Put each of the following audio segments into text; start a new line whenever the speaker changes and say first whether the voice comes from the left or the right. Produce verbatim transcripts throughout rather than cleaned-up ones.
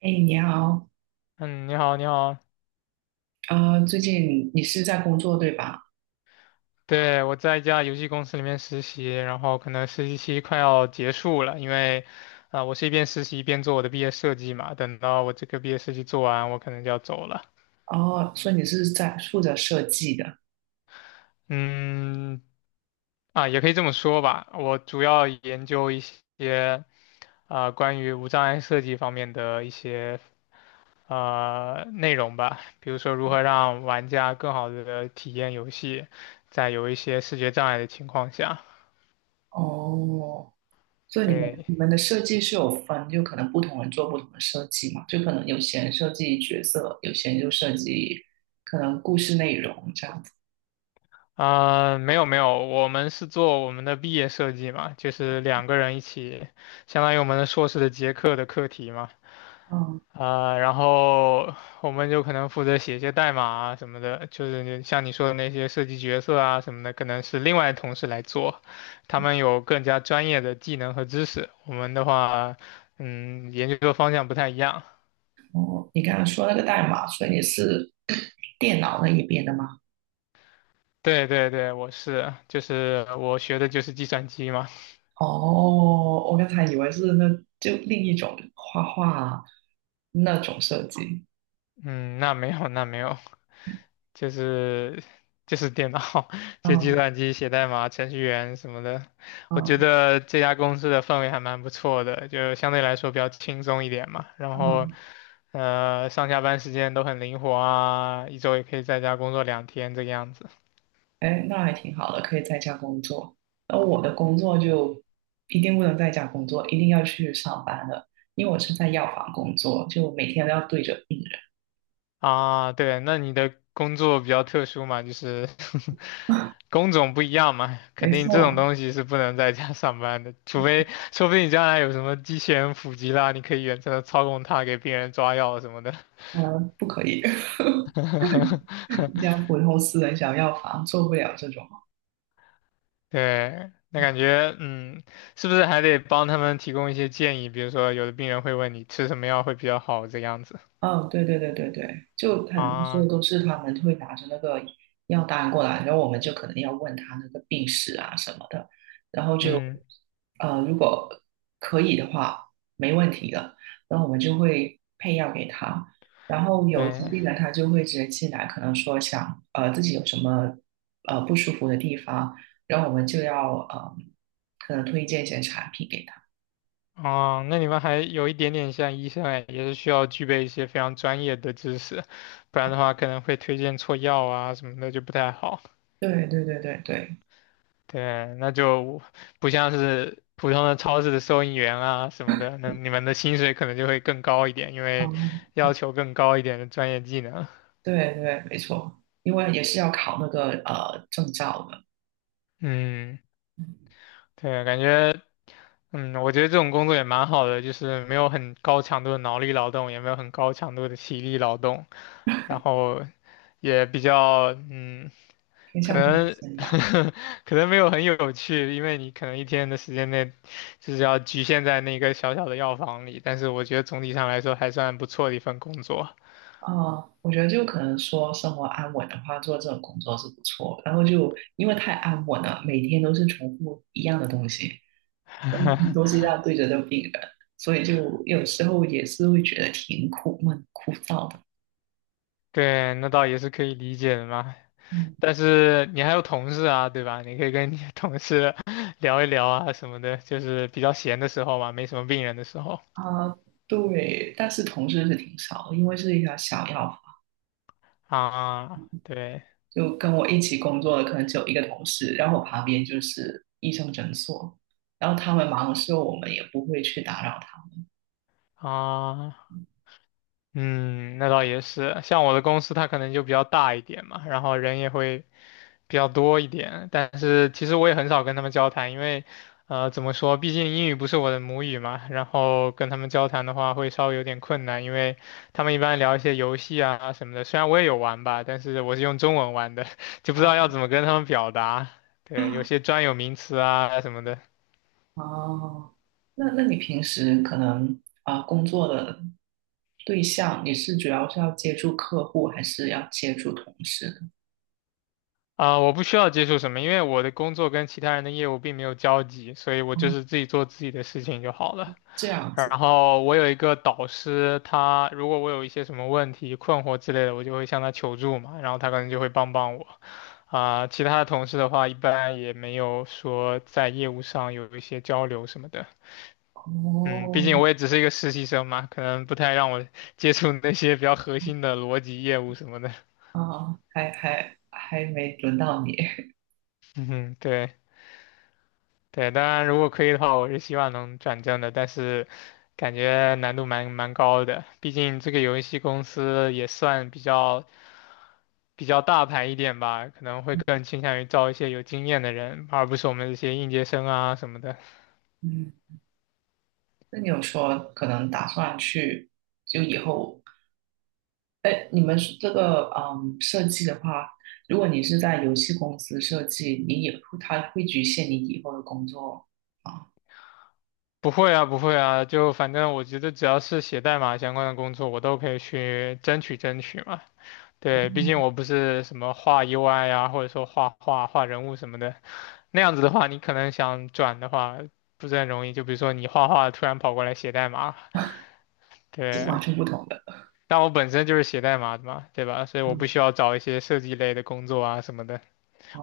right: 哎，你好，
left: 嗯，你好，你好，
right: 呃，最近你是在工作对吧？
left: 对，我在一家游戏公司里面实习，然后可能实习期快要结束了，因为，啊、我是一边实习一边做我的毕业设计嘛，等到我这个毕业设计做完，我可能就要走了。
right: 哦，所以你是在负责设计的。
left: 嗯，啊，也可以这么说吧，我主要研究一些啊、关于无障碍设计方面的一些呃内容吧，比如说如何让玩家更好的体验游戏，在有一些视觉障碍的情况下，
right: 哦，所以你们
left: 对。
right: 你们的设计是有分，就可能不同人做不同的设计嘛，就可能有些人设计角色，有些人就设计可能故事内容这样子。
left: 啊、没有没有，我们是做我们的毕业设计嘛，就是两个人一起，相当于我们的硕士的结课的课题嘛。
right: 嗯。
left: 啊、然后我们就可能负责写一些代码啊什么的，就是你像你说的那些设计角色啊什么的，可能是另外同事来做，他们有更加专业的技能和知识。我们的话，嗯，研究的方向不太一样。
right: 哦，你刚刚说那个代码，所以你是 电脑那一边的吗？
left: 对对对，我是，就是我学的就是计算机嘛。
right: 哦，我刚才以为是那就另一种画画啊那种设计。
left: 嗯，那没有那没有。就是就是电脑，就计
right: 嗯
left: 算机写代码、程序员什么的。我觉
right: 嗯
left: 得这家公司的氛围还蛮不错的，就相对来说比较轻松一点嘛。然后，
right: 嗯。
left: 呃，上下班时间都很灵活啊，一周也可以在家工作两天这个样子。
right: 哎，那还挺好的，可以在家工作。而我的工作就一定不能在家工作，一定要去上班的，因为我是在药房工作，就每天都要对着病人。
left: 啊，对，那你的工作比较特殊嘛，就是 工种不一样嘛，肯
right: 没
left: 定这种
right: 错，
left: 东西是不能在家上班的，除非说不定你将来有什么机器人普及啦，你可以远程的操控它给病人抓药什么的。
right: 嗯，不可以，一家普通私人小药房做不了这种。
left: 对，那感觉嗯，是不是还得帮他们提供一些建议？比如说，有的病人会问你吃什么药会比较好这样子
right: 哦，对对对对对，就很多时候
left: 啊，
right: 都是他们会拿着那个药单过来，然后我们就可能要问他那个病史啊什么的，然后就
left: 嗯，
right: 呃，如果可以的话，没问题的，然后我们就会配药给他。然后有疾
left: 对。
right: 病的他就会直接进来，可能说想呃自己有什么呃不舒服的地方，然后我们就要呃可能推荐一些产品给他。
left: 哦，那你们还有一点点像医生哎，也是需要具备一些非常专业的知识，不然的话可能会推荐错药啊什么的就不太好。
right: 对对对对对，
left: 对，那就不像是普通的超市的收银员啊什么的，那你们的薪水可能就会更高一点，因为
right: 嗯。
left: 要求更高一点的专业技能。
right: 对对，没错，因为也是要考那个呃证照的，
left: 嗯，
right: 嗯
left: 对，感觉。嗯，我觉得这种工作也蛮好的，就是没有很高强度的脑力劳动，也没有很高强度的体力劳动，然后也比较嗯，
right: 偏
left: 可
right: 向中
left: 能
right: 心吧。
left: 可能没有很有趣，因为你可能一天的时间内就是要局限在那个小小的药房里，但是我觉得总体上来说还算不错的一份工作。
right: 啊，我觉得就可能说生活安稳的话，做这种工作是不错。然后就因为太安稳了，每天都是重复一样的东西，嗯都是要对着的病人，所以就有时候也是会觉得挺苦闷、枯燥的。
left: 对，那倒也是可以理解的嘛。
right: 嗯
left: 但是你还有同事啊，对吧？你可以跟你的同事 聊一聊啊什么的，就是比较闲的时候嘛，没什么病人的时候
right: 啊，对，但是同事是挺少的，因为是一条小药，
left: 啊，对
right: 就跟我一起工作的可能只有一个同事，然后我旁边就是医生诊所，然后他们忙的时候，我们也不会去打扰他们。
left: 啊，嗯，那倒也是。像我的公司，它可能就比较大一点嘛，然后人也会比较多一点，但是其实我也很少跟他们交谈，因为，呃，怎么说，毕竟英语不是我的母语嘛，然后跟他们交谈的话会稍微有点困难，因为他们一般聊一些游戏啊什么的，虽然我也有玩吧，但是我是用中文玩的，就不知道要怎么跟他们表达，对，有些专有名词啊什么的。
right: 哦，那那你平时可能啊、呃工作的对象，你是主要是要接触客户，还是要接触同事呢？
left: 啊、我不需要接触什么，因为我的工作跟其他人的业务并没有交集，所以我就是
right: 哦，
left: 自己做自己的事情就好了。
right: 这样子
left: 然后我有一个导师，他如果我有一些什么问题、困惑之类的，我就会向他求助嘛，然后他可能就会帮帮我。啊、其他的同事的话，一般也没有说在业务上有一些交流什么的。嗯，毕
right: 哦。
left: 竟我也只是一个实习生嘛，可能不太让我 接触那些比较核心的逻辑业务什么的。
right: 啊，还还还没轮到你。
left: 嗯，对对，当然如果可以的话，我是希望能转正的，但是感觉难度蛮蛮高的，毕竟这个游戏公司也算比较。比较大牌一点吧，可能会更 倾向于招一些有经验的人，而不是我们这些应届生啊什么的。
right: 嗯，那你有说可能打算去，就以后，哎，你们是这个嗯设计的话，如果你是在游戏公司设计，你也会，它会局限你以后的工作啊。
left: 不会啊，不会啊，就反正我觉得只要是写代码相关的工作，我都可以去争取争取嘛。
right: 哦，
left: 对，毕竟我不是什么画 U I 啊，或者说画画画人物什么的，那样子的话，你可能想转的话不是很容易。就比如说你画画突然跑过来写代码，
right: 是
left: 对，
right: 完全不同的。
left: 但我本身就是写代码的嘛，对吧？所以我不
right: 嗯。
left: 需要找一些设计类的工作啊什么的，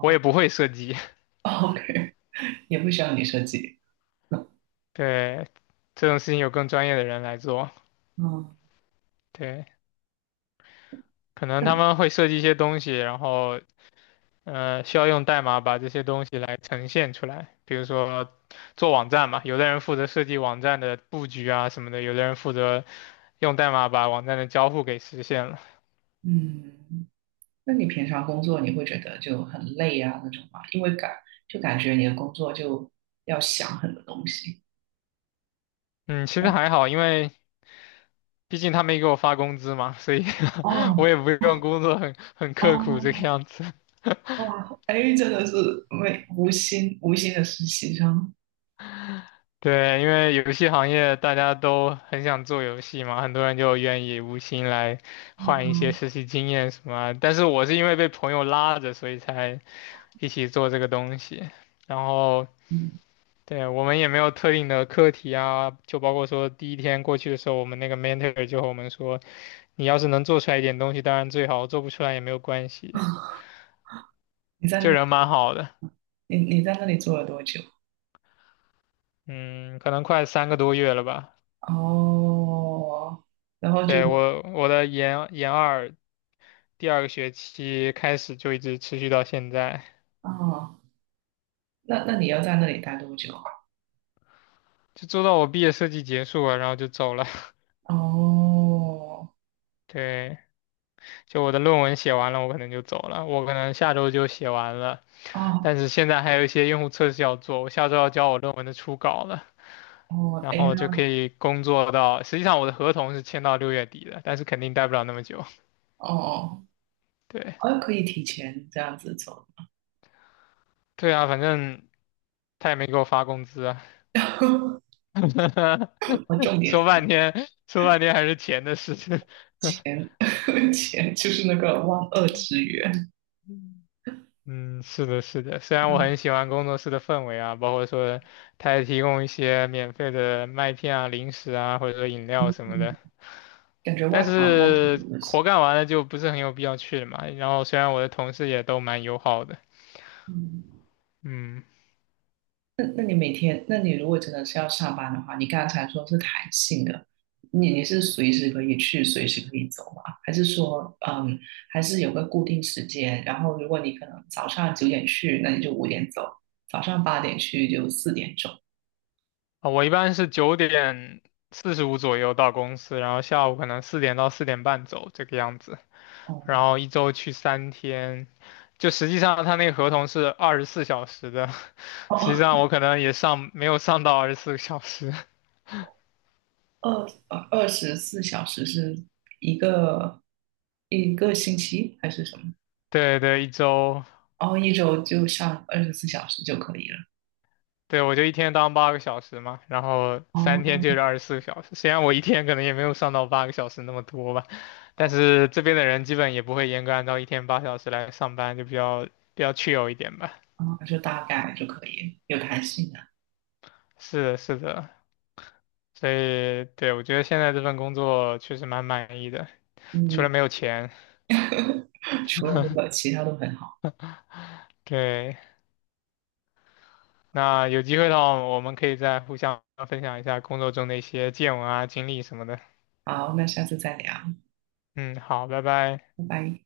left: 我也不会设计。
right: OK，也不需要你设计。
left: 对，这种事情有更专业的人来做。
right: 嗯。
left: 对，可能他
right: 嗯
left: 们会设计一些东西，然后呃，需要用代码把这些东西来呈现出来。比如说做网站嘛，有的人负责设计网站的布局啊什么的，有的人负责用代码把网站的交互给实现了。
right: 嗯，那你平常工作你会觉得就很累啊那种吗？因为感就感觉你的工作就要想很多东西。
left: 嗯，其实还好，因为毕竟他没给我发工资嘛，所以 我
right: 哦。
left: 也不用工作很很刻苦这个
right: 哦，
left: 样子。
right: 哇，哎，真的是没无心无心的实习生。
left: 对，因为游戏行业大家都很想做游戏嘛，很多人就愿意无薪来换一些
right: 哦。
left: 实习经验什么啊但是我是因为被朋友拉着，所以才一起做这个东西。然后，
right: 嗯，
left: 对，我们也没有特定的课题啊，就包括说第一天过去的时候，我们那个 mentor 就和我们说，你要是能做出来一点东西，当然最好，做不出来也没有关系。
right: 你在那
left: 就人
right: 里，
left: 蛮好的，
right: 你你在那里住了多久？
left: 嗯，可能快三个多月了吧。
right: 哦，然后就，
left: 对，我我的研研二第二个学期开始就一直持续到现在，
right: 哦，那那你要在那里待多久啊？
left: 就做到我毕业设计结束了，然后就走了。
right: 哦。
left: 对，就我的论文写完了，我可能就走了，我可能下周就写完了，
right: 哦。
left: 但是现在还有一些用户测试要做，我下周要交我论文的初稿了，
right: 哦，
left: 然
right: 哎，
left: 后就可
right: 那，
left: 以工作到，实际上我的合同是签到六月底的，但是肯定待不了那么久。
right: 哦。
left: 对，
right: 哦，可以提前这样子走。
left: 对啊，反正他也没给我发工资啊，
right: 我重 点
left: 说
right: 是
left: 半天说半天还是钱的事情。
right: 钱，钱就是那个万恶之源。
left: 嗯，是的，是的。虽然我很喜欢工作室的氛围啊，包括说它也提供一些免费的麦片啊、零食啊，或者说饮料什么的，
right: 嗯，感觉
left: 但
right: 外国好像挺
left: 是
right: 多的事。
left: 活干完了就不是很有必要去了嘛。然后虽然我的同事也都蛮友好的，
right: 嗯。
left: 嗯，
right: 那那你每天，那你如果真的是要上班的话，你刚才说是弹性的，你你是随时可以去，随时可以走吗？还是说，嗯，还是有个固定时间？然后如果你可能早上九点去，那你就五点走；早上八点去就四点走。
left: 啊，我一般是九点四十五左右到公司，然后下午可能四点到四点半走这个样子。然
right: 哦。
left: 后一周去三天，就实际上他那个合同是二十四小时的，实际上
right: 哦，
left: 我可能也上没有上到二十四个小时，
right: 二呃二十四小时是一个一个星期还是什么？
left: 对对，一周，
right: 哦，一周就上二十四小时就可以了。
left: 对我就一天当八个小时嘛，然后三天
right: 哦。
left: 就是二十四个小时，虽然我一天可能也没有上到八个小时那么多吧，但是这边的人基本也不会严格按照一天八小时来上班，就比较比较 chill 一点吧，
right: 哦，就大概就可以，有弹性的。
left: 是的，是的。所以，对，我觉得现在这份工作确实蛮满意的，除了
right: 嗯，
left: 没有钱。
right: 除了这个，其他都很好。
left: 对，那有机会的话，我们可以再互相分享一下工作中的一些见闻啊、经历什么的。
right: 好，那下次再聊。
left: 嗯，好，拜拜。
right: 拜拜。